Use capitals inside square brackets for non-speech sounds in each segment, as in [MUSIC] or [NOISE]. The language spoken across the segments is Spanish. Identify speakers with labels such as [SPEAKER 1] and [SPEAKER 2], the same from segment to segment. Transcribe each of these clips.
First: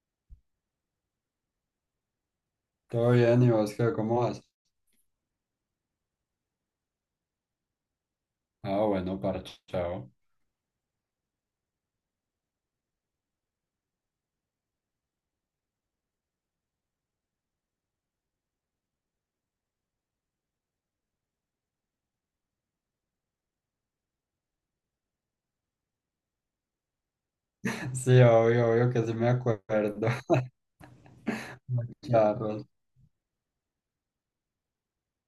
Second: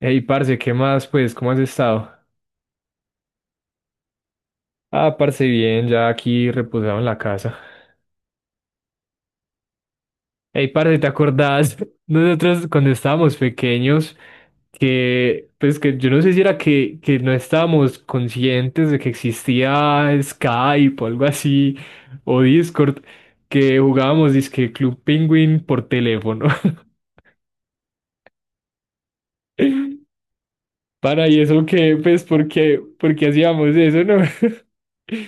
[SPEAKER 1] Hey, parce, ¿qué más? Pues, ¿cómo has estado?
[SPEAKER 2] Todo bien, ¿y vos qué? ¿Cómo vas?
[SPEAKER 1] Ah, parce, bien, ya aquí reposado en la casa.
[SPEAKER 2] Ah, bueno, parchao.
[SPEAKER 1] Hey, parce, ¿te acordás? [LAUGHS] Nosotros cuando estábamos pequeños, que, pues, que yo no sé si era que, no estábamos conscientes de que existía Skype o algo así, o Discord, que jugábamos disque Club Penguin por teléfono.
[SPEAKER 2] [LAUGHS] Sí, obvio, que sí me
[SPEAKER 1] [LAUGHS]
[SPEAKER 2] acuerdo.
[SPEAKER 1] Para, y eso que,
[SPEAKER 2] [LAUGHS]
[SPEAKER 1] pues, ¿por
[SPEAKER 2] Charros.
[SPEAKER 1] qué, por qué hacíamos eso, no? [LAUGHS]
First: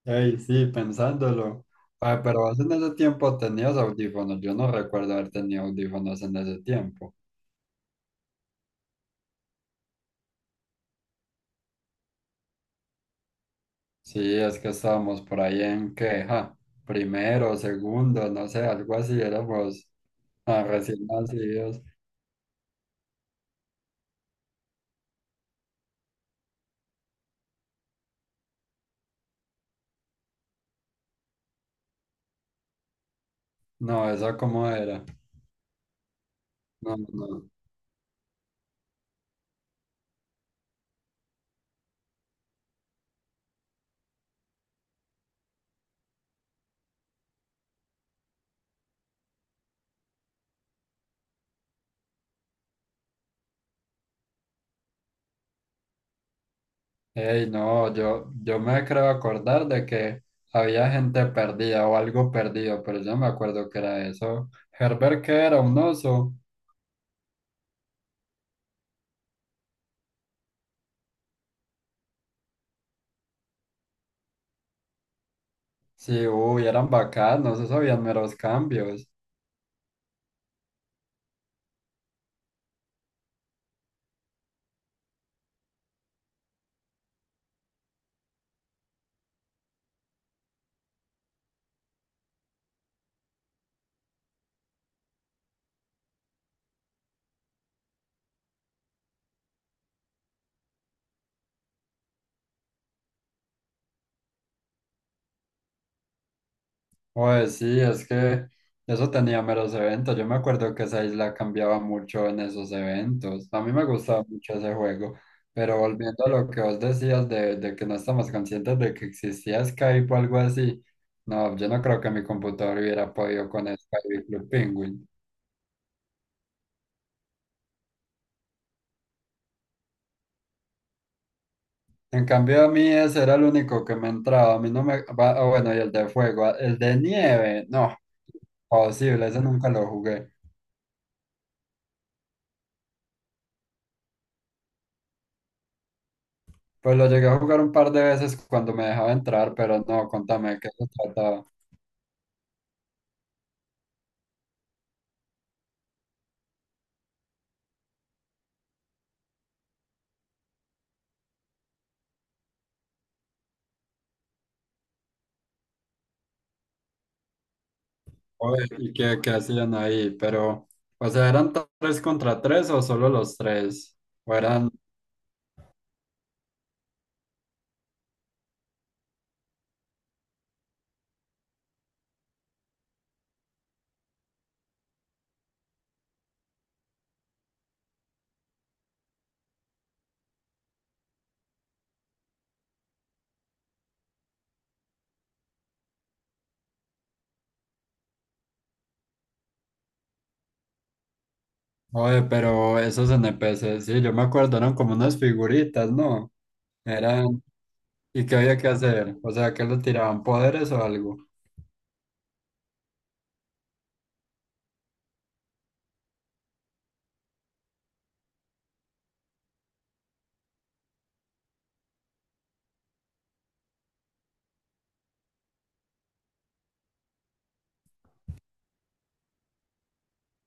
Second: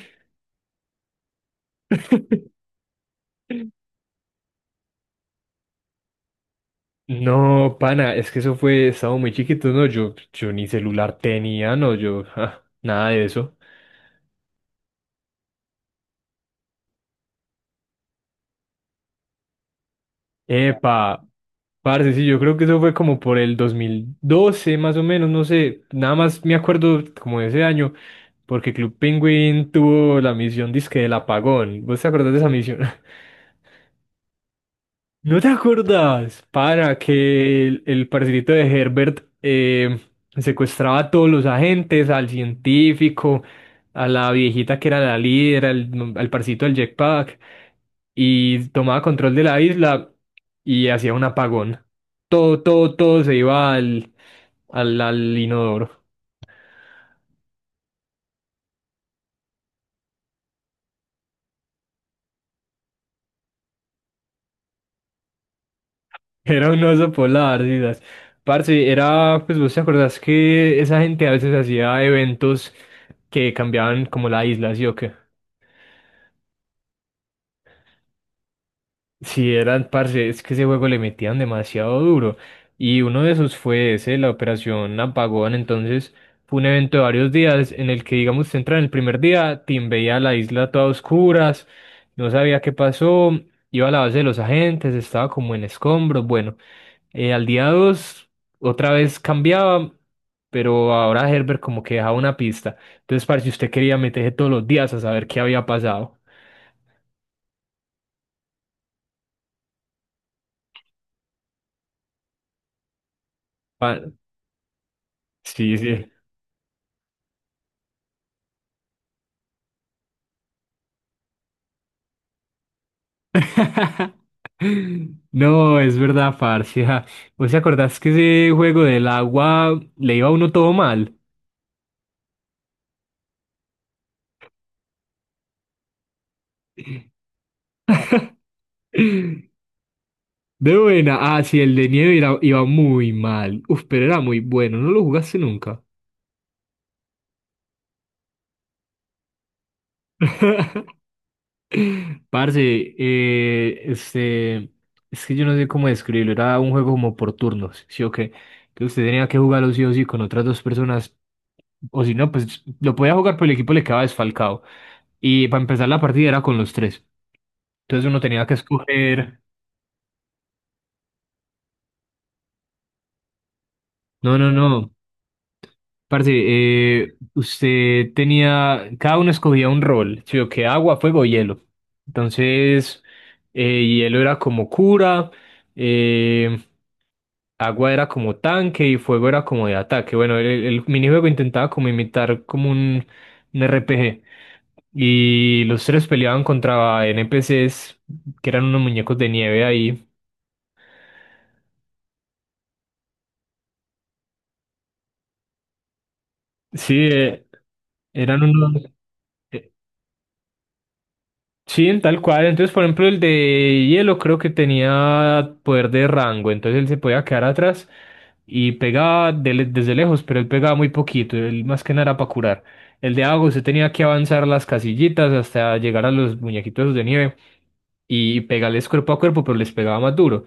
[SPEAKER 2] Ey, sí, pensándolo. Ah, pero vos en ese tiempo tenías audífonos. Yo no recuerdo haber tenido audífonos en ese tiempo.
[SPEAKER 1] No, pana, es que eso fue, estaba muy chiquito, no, yo ni celular tenía, no, yo, [LAUGHS] ja, nada de eso.
[SPEAKER 2] Sí, es que estábamos por ahí en que, ja, primero, segundo, no sé, algo así. Éramos ah, recién
[SPEAKER 1] Epa,
[SPEAKER 2] nacidos.
[SPEAKER 1] parce, sí, yo creo que eso fue como por el 2012, más o menos, no sé, nada más me acuerdo como de ese año, porque Club Penguin tuvo la misión disque del apagón, ¿vos te acordás de esa misión?
[SPEAKER 2] No, eso cómo era.
[SPEAKER 1] ¿No te acuerdas,
[SPEAKER 2] No,
[SPEAKER 1] para
[SPEAKER 2] no. no.
[SPEAKER 1] que el parcerito de Herbert, secuestraba a todos los agentes, al científico, a la viejita que era la líder, al parcito del jetpack, y tomaba control de la isla y hacía un apagón? Todo, todo, todo se iba al inodoro.
[SPEAKER 2] Ey, no, yo me creo acordar de que había gente perdida o algo perdido, pero yo no me acuerdo que era eso. Herbert que era un
[SPEAKER 1] [LAUGHS]
[SPEAKER 2] oso.
[SPEAKER 1] Era un oso polar, Didas. Parce, era, pues vos te acordás que esa gente a veces hacía eventos que cambiaban como la isla, ¿sí o qué?
[SPEAKER 2] Sí, uy, eran bacanos, esos habían meros cambios.
[SPEAKER 1] Sí, eran, parce, es que ese juego le metían demasiado duro. Y uno de esos fue ese, la operación Apagón. Entonces, fue un evento de varios días en el que, digamos, usted entra en el primer día, Tim veía la isla toda a oscuras, no sabía qué pasó, iba a la base de los agentes, estaba como en escombros. Bueno, al día 2, otra vez cambiaba, pero ahora Herbert como que dejaba una pista. Entonces, parce, usted quería meterse todos los días a saber qué había pasado.
[SPEAKER 2] Pues sí, es que eso tenía meros eventos. Yo me acuerdo que esa isla cambiaba mucho en esos eventos. A mí me
[SPEAKER 1] Pa-
[SPEAKER 2] gustaba mucho ese juego,
[SPEAKER 1] sí,
[SPEAKER 2] pero
[SPEAKER 1] sí.
[SPEAKER 2] volviendo a lo que vos decías de que no estamos conscientes de que existía Skype o algo así, no, yo no creo que mi computador hubiera podido con Skype y Club Penguin.
[SPEAKER 1] [LAUGHS] No, es verdad, parce. [LAUGHS] Ja. ¿Vos te acordás que ese juego del agua le iba a uno todo mal?
[SPEAKER 2] En cambio, a mí ese era el único que me entraba. A mí no me... ah, bueno, y el de fuego, el de nieve, no, posible, ese nunca
[SPEAKER 1] [LAUGHS]
[SPEAKER 2] lo jugué.
[SPEAKER 1] De buena. Ah, sí, el de nieve era- iba muy mal. Uf, pero era muy bueno. ¿No lo jugaste nunca?
[SPEAKER 2] Pues lo llegué a jugar un par de veces cuando me dejaba entrar, pero no, contame qué se
[SPEAKER 1] [LAUGHS]
[SPEAKER 2] trataba.
[SPEAKER 1] Parce, eh, este, es que yo no sé cómo describirlo. Era un juego como por turnos, ¿sí o qué? Que usted tenía que jugarlo sí o sí con otras dos personas. O si no, pues lo podía jugar, pero el equipo le quedaba desfalcado. Y para empezar la partida era con los tres. Entonces uno tenía que
[SPEAKER 2] Oye, y qué
[SPEAKER 1] escoger.
[SPEAKER 2] hacían ahí, pero, o sea, ¿eran tres contra tres o solo los tres? O
[SPEAKER 1] No, no,
[SPEAKER 2] eran,
[SPEAKER 1] no. Parce, usted tenía. Cada uno escogía un rol. ¿Sí? O que agua, fuego, hielo. Entonces, hielo era como cura, eh, agua era como tanque y fuego era como de ataque. Bueno, el minijuego intentaba como imitar como un RPG. Y los tres peleaban contra NPCs, que eran unos muñecos de nieve ahí.
[SPEAKER 2] oye, pero esos N P NPCs, sí, yo me acuerdo, eran como unas figuritas, ¿no?
[SPEAKER 1] Sí,
[SPEAKER 2] Eran, ¿y qué
[SPEAKER 1] eran
[SPEAKER 2] había que
[SPEAKER 1] unos.
[SPEAKER 2] hacer? O sea, ¿qué
[SPEAKER 1] eh,
[SPEAKER 2] le tiraban poderes o algo?
[SPEAKER 1] Sí, tal cual. Entonces, por ejemplo, el de hielo creo que tenía poder de rango, entonces él se podía quedar atrás y pegaba desde lejos, pero él pegaba muy poquito, él más que nada era para curar. El de agua se tenía que avanzar las casillitas hasta llegar a los muñequitos esos de nieve y pegarles cuerpo a cuerpo, pero les pegaba más duro.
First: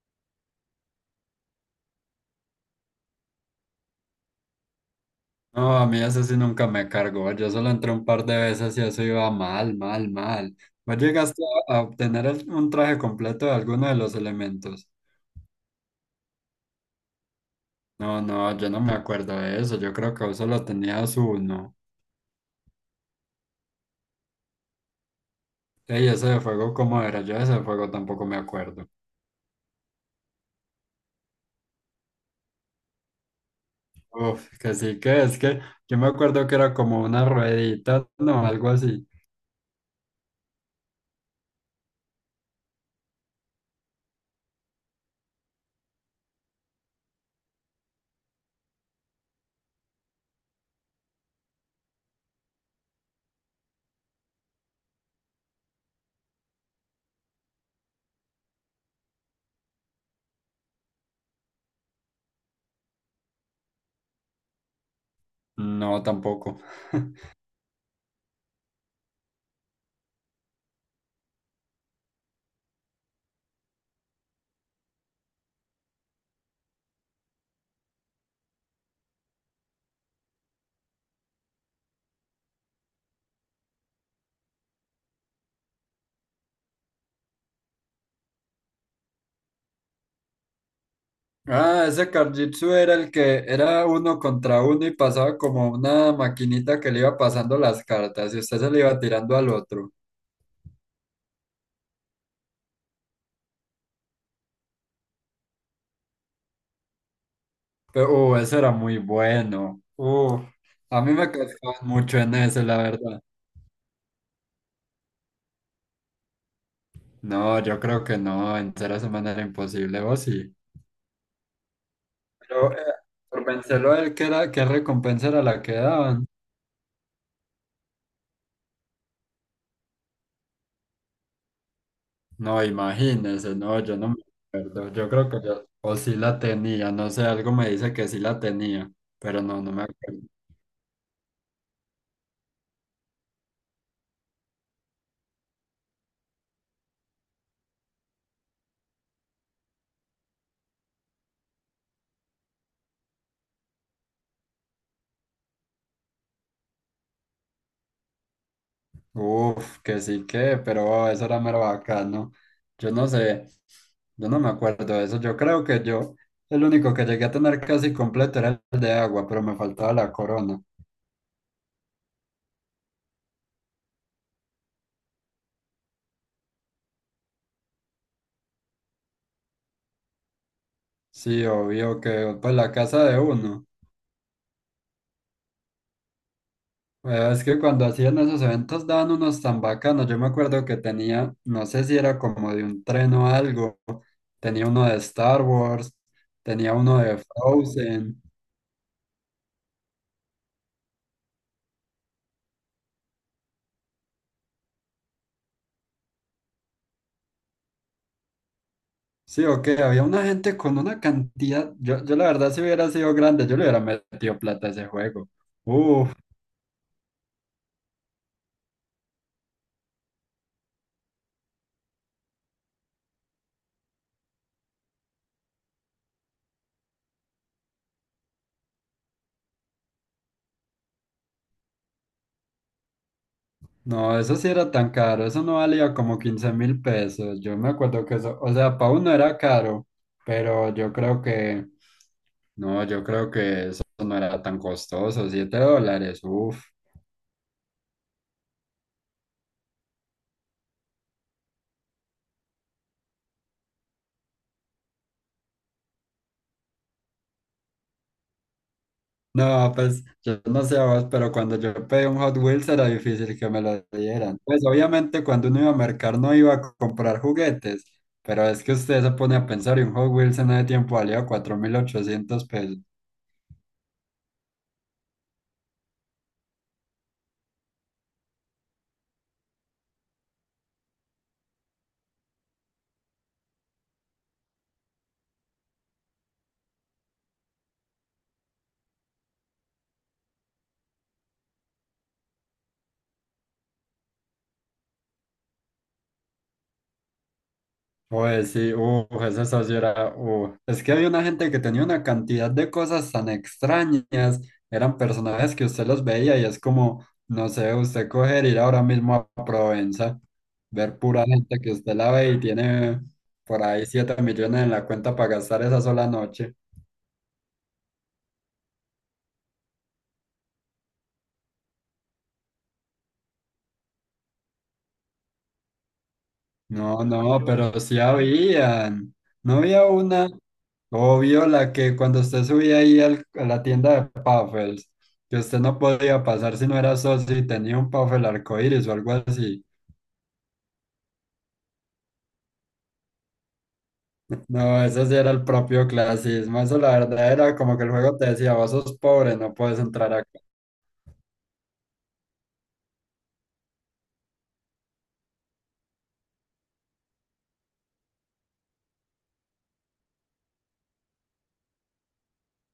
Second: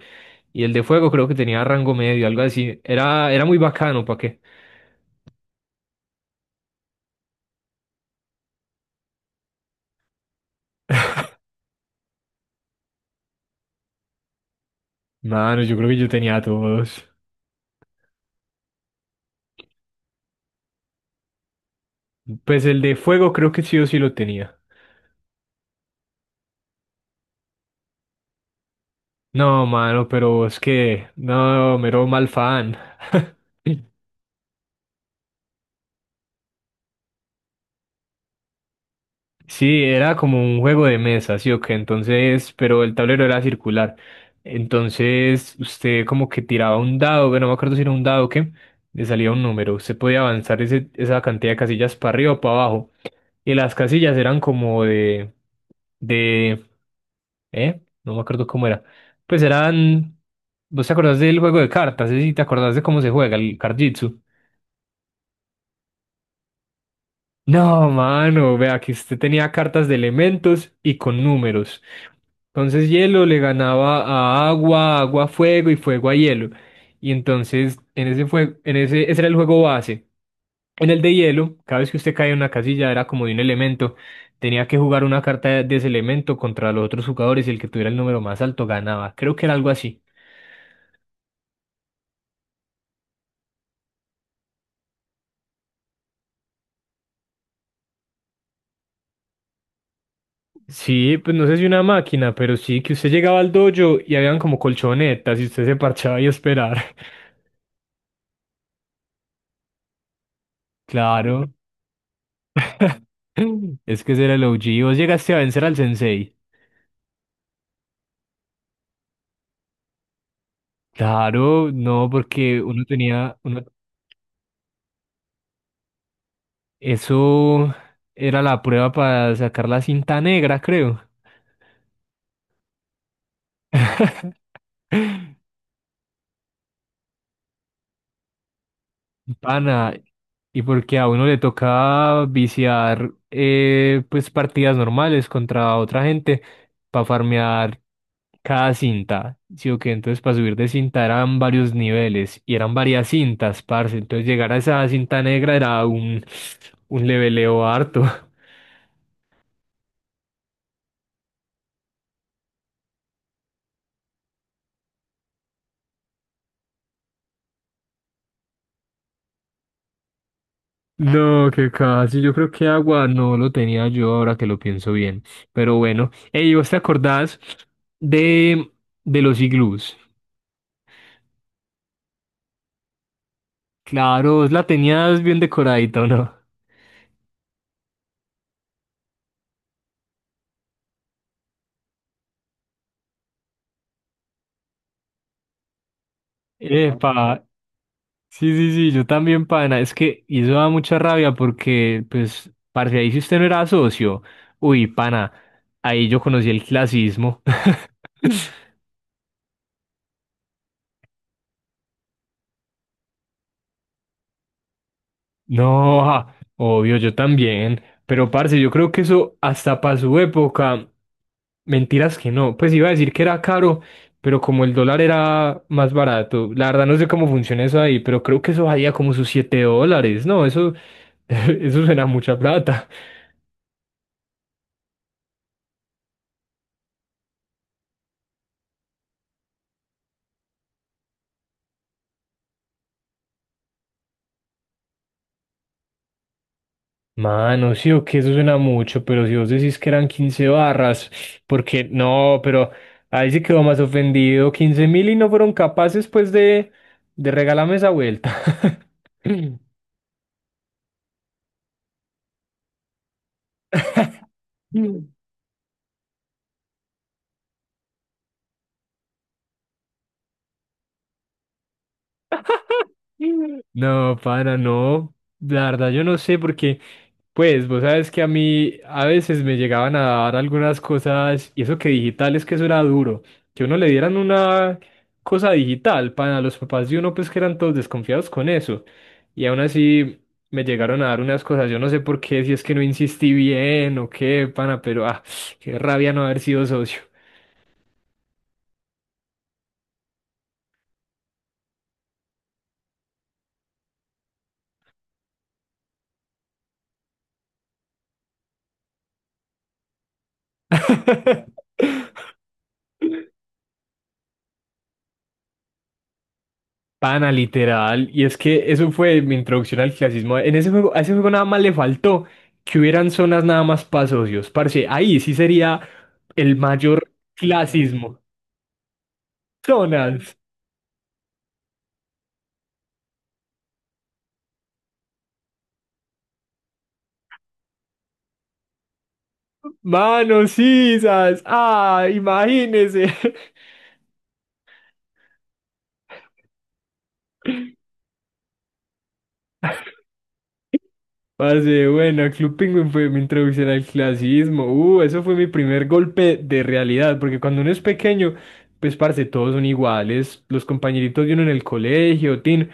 [SPEAKER 1] Y el de fuego creo que tenía rango medio, algo así. Era muy bacano, ¿para qué?
[SPEAKER 2] No, a mí eso sí nunca me cargó, yo solo entré un par de veces y eso iba mal, mal, mal. ¿Vos llegaste a obtener un traje completo de alguno de los elementos?
[SPEAKER 1] Mano, yo creo que yo tenía todos.
[SPEAKER 2] No, no, yo no me acuerdo de eso. Yo creo que vos solo tenías uno.
[SPEAKER 1] Pues el de fuego creo que sí o sí lo tenía.
[SPEAKER 2] Ey, ese de fuego, ¿cómo era? Yo ese de fuego tampoco me acuerdo.
[SPEAKER 1] No, mano, pero es que, no, mero mal fan.
[SPEAKER 2] Uf, que sí que es que yo me acuerdo que era como una ruedita, no, algo así.
[SPEAKER 1] Sí, era como un juego de mesa, sí o qué, entonces, pero el tablero era circular. Entonces, usted como que tiraba un dado, bueno, no me acuerdo si era un dado o qué, le salía un número. Usted podía avanzar esa cantidad de casillas para arriba o para abajo. Y las casillas eran como de, ¿eh? No me acuerdo cómo era. Pues eran, ¿vos te acordás del juego de cartas? Sí, sí, ¿te acordás de cómo se juega el Card Jitsu?
[SPEAKER 2] No, tampoco. [LAUGHS]
[SPEAKER 1] No, mano, vea que usted tenía cartas de elementos y con números. Entonces hielo le ganaba a agua, agua a fuego y fuego a hielo. Y entonces en ese fue, en ese, ese era el juego base. En el de hielo, cada vez que usted caía en una casilla era como de un elemento. Tenía que jugar una carta de ese elemento contra los otros jugadores y el que tuviera el número más alto ganaba. Creo que era algo así.
[SPEAKER 2] Ah, ese Karjitsu era el que era uno contra uno y pasaba como una maquinita que le iba pasando las cartas y usted se le iba tirando al otro.
[SPEAKER 1] Sí, pues no sé si una máquina, pero sí que usted llegaba al dojo y habían como colchonetas y usted se parchaba y a esperar. [LAUGHS]
[SPEAKER 2] Pero, ese era muy bueno. A mí me
[SPEAKER 1] Claro.
[SPEAKER 2] cascaban mucho en ese, la
[SPEAKER 1] [LAUGHS]
[SPEAKER 2] verdad.
[SPEAKER 1] Es que ese era el O G. ¿Vos llegaste a vencer al sensei?
[SPEAKER 2] No, yo creo que no, en cera semana era imposible, vos sí.
[SPEAKER 1] Claro, no, porque
[SPEAKER 2] Pero
[SPEAKER 1] uno tenía...
[SPEAKER 2] por
[SPEAKER 1] Uno...
[SPEAKER 2] pensarlo, él qué era, qué recompensa era la que daban.
[SPEAKER 1] Eso era la prueba para sacar la cinta negra, creo.
[SPEAKER 2] No, imagínese, no, yo no me acuerdo. Yo creo
[SPEAKER 1] [LAUGHS]
[SPEAKER 2] que yo, o sí la tenía, no sé, algo me dice que sí la tenía, pero no, no me
[SPEAKER 1] Pana,
[SPEAKER 2] acuerdo.
[SPEAKER 1] y porque a uno le toca viciar, pues partidas normales contra otra gente para farmear cada cinta, ¿sí o qué? Entonces para subir de cinta eran varios niveles y eran varias cintas, parce. Entonces llegar a esa cinta negra era un leveleo harto. [LAUGHS]
[SPEAKER 2] Uf, que sí que, pero oh, eso era mero bacano. Yo no sé, yo no me acuerdo de eso. Yo creo que yo, el único que llegué a tener casi completo era el de agua, pero me faltaba la corona.
[SPEAKER 1] No, que casi, yo creo que agua no lo tenía yo ahora que lo pienso bien. Pero bueno, ey, ¿vos te acordás de, de los iglús?
[SPEAKER 2] Sí, obvio que, pues la casa de uno.
[SPEAKER 1] Claro, vos la tenías bien decoradita, ¿o no?
[SPEAKER 2] Bueno, es que cuando hacían esos eventos daban unos tan bacanos. Yo me acuerdo que tenía, no sé si era como de un tren o algo, tenía uno de Star Wars, tenía uno de
[SPEAKER 1] Epa,
[SPEAKER 2] Frozen.
[SPEAKER 1] sí, sí, sí, yo también, pana. Es que y eso da mucha rabia porque, pues, parce, ahí si usted no era socio, uy, pana, ahí yo conocí el clasismo. [LAUGHS]
[SPEAKER 2] Sí, o qué, había una gente con una cantidad. Yo la verdad, si hubiera sido grande, yo le hubiera metido plata a ese juego.
[SPEAKER 1] No,
[SPEAKER 2] Uf,
[SPEAKER 1] ah, obvio, yo también. Pero, parce, yo creo que eso hasta para su época, mentiras que no. Pues iba a decir que era caro, pero como el dólar era más barato, la verdad no sé cómo funciona eso ahí, pero creo que eso valía como sus 7 dólares. No, eso, [LAUGHS] eso suena a mucha plata.
[SPEAKER 2] no, eso sí era tan caro, eso no valía como 15.000 pesos. Yo me acuerdo que eso, o sea, para uno era caro, pero yo creo que. No, yo creo que eso no era tan costoso, 7 dólares, uff.
[SPEAKER 1] Mano, sí o que eso suena mucho, pero si vos decís que eran 15 barras, porque no, pero ahí sí quedó más ofendido, 15.000 y no fueron capaces pues de regalarme esa vuelta. [LAUGHS]
[SPEAKER 2] No, pues yo no sé vos, pero cuando yo pedí un Hot Wheels era difícil que me lo dieran. Pues obviamente cuando uno iba a mercar no iba a comprar juguetes, pero es que usted se pone a pensar y un Hot Wheels en ese tiempo valía 4.800 pesos.
[SPEAKER 1] No, para, no, la verdad yo no sé porque pues vos sabes que a mí a veces me llegaban a dar algunas cosas, y eso que digital es que eso era duro, que uno le dieran una cosa digital para los papás de uno, pues que eran todos desconfiados con eso. Y aún así me llegaron a dar unas cosas, yo no sé por qué, si es que no insistí bien o qué, pana, pero ah, qué rabia no haber sido socio.
[SPEAKER 2] Oye, sí, eso sí era. Es que había una gente que tenía una cantidad de cosas tan extrañas, eran personajes que usted los veía y es como, no sé, usted coger, ir ahora mismo a Provenza, ver pura gente que
[SPEAKER 1] [LAUGHS]
[SPEAKER 2] usted la ve y tiene por ahí 7 millones en la cuenta para gastar esa sola noche.
[SPEAKER 1] Pana, literal. Y es que eso fue mi introducción al clasismo. En ese juego, a ese juego nada más le faltó que hubieran zonas nada más para socios. Parce, ahí sí sería el
[SPEAKER 2] No,
[SPEAKER 1] mayor
[SPEAKER 2] no, pero sí
[SPEAKER 1] clasismo.
[SPEAKER 2] habían, no había una,
[SPEAKER 1] Zonas.
[SPEAKER 2] obvio, la que cuando usted subía ahí a la tienda de Puffles, que usted no podía pasar si no era socio y tenía un Puffle arcoíris o algo así.
[SPEAKER 1] Manos sisas. Ah, imagínese.
[SPEAKER 2] No, eso sí era el propio clasismo. Eso la verdad era como
[SPEAKER 1] [LAUGHS]
[SPEAKER 2] que el juego te decía, vos sos pobre, no puedes entrar acá.
[SPEAKER 1] Parce, bueno, Club Penguin fue mi introducción al clasismo. Eso fue mi primer golpe de realidad, porque cuando uno es pequeño, pues parce, todos son iguales. Los compañeritos de uno en el colegio, tin,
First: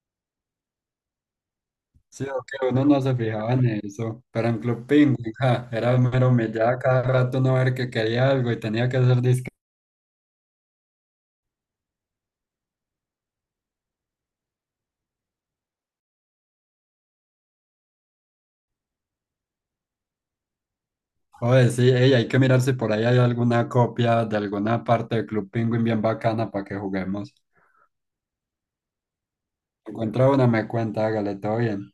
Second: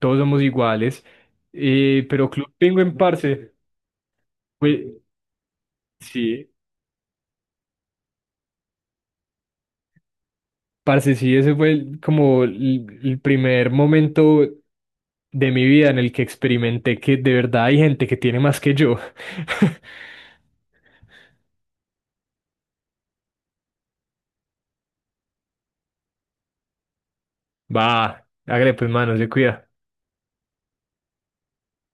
[SPEAKER 1] todos somos iguales.
[SPEAKER 2] Sí,
[SPEAKER 1] Pero
[SPEAKER 2] o
[SPEAKER 1] Club
[SPEAKER 2] que uno
[SPEAKER 1] Penguin,
[SPEAKER 2] no se
[SPEAKER 1] parce,
[SPEAKER 2] fijaba en eso. Pero en Club
[SPEAKER 1] fue,
[SPEAKER 2] Penguin, ja, era mero
[SPEAKER 1] sí,
[SPEAKER 2] humillada cada rato uno ver que quería algo y tenía que hacer disque.
[SPEAKER 1] parce, sí, ese fue como el primer momento de mi vida en el que experimenté que de verdad hay gente que tiene más que yo. [LAUGHS]
[SPEAKER 2] Oye, sí, ey, hay que mirar si por ahí hay alguna copia de alguna parte de Club Penguin bien bacana para que juguemos.
[SPEAKER 1] Va, hágale pues, mano, se cuida.
[SPEAKER 2] Encuentra una, me cuenta, hágale, todo bien.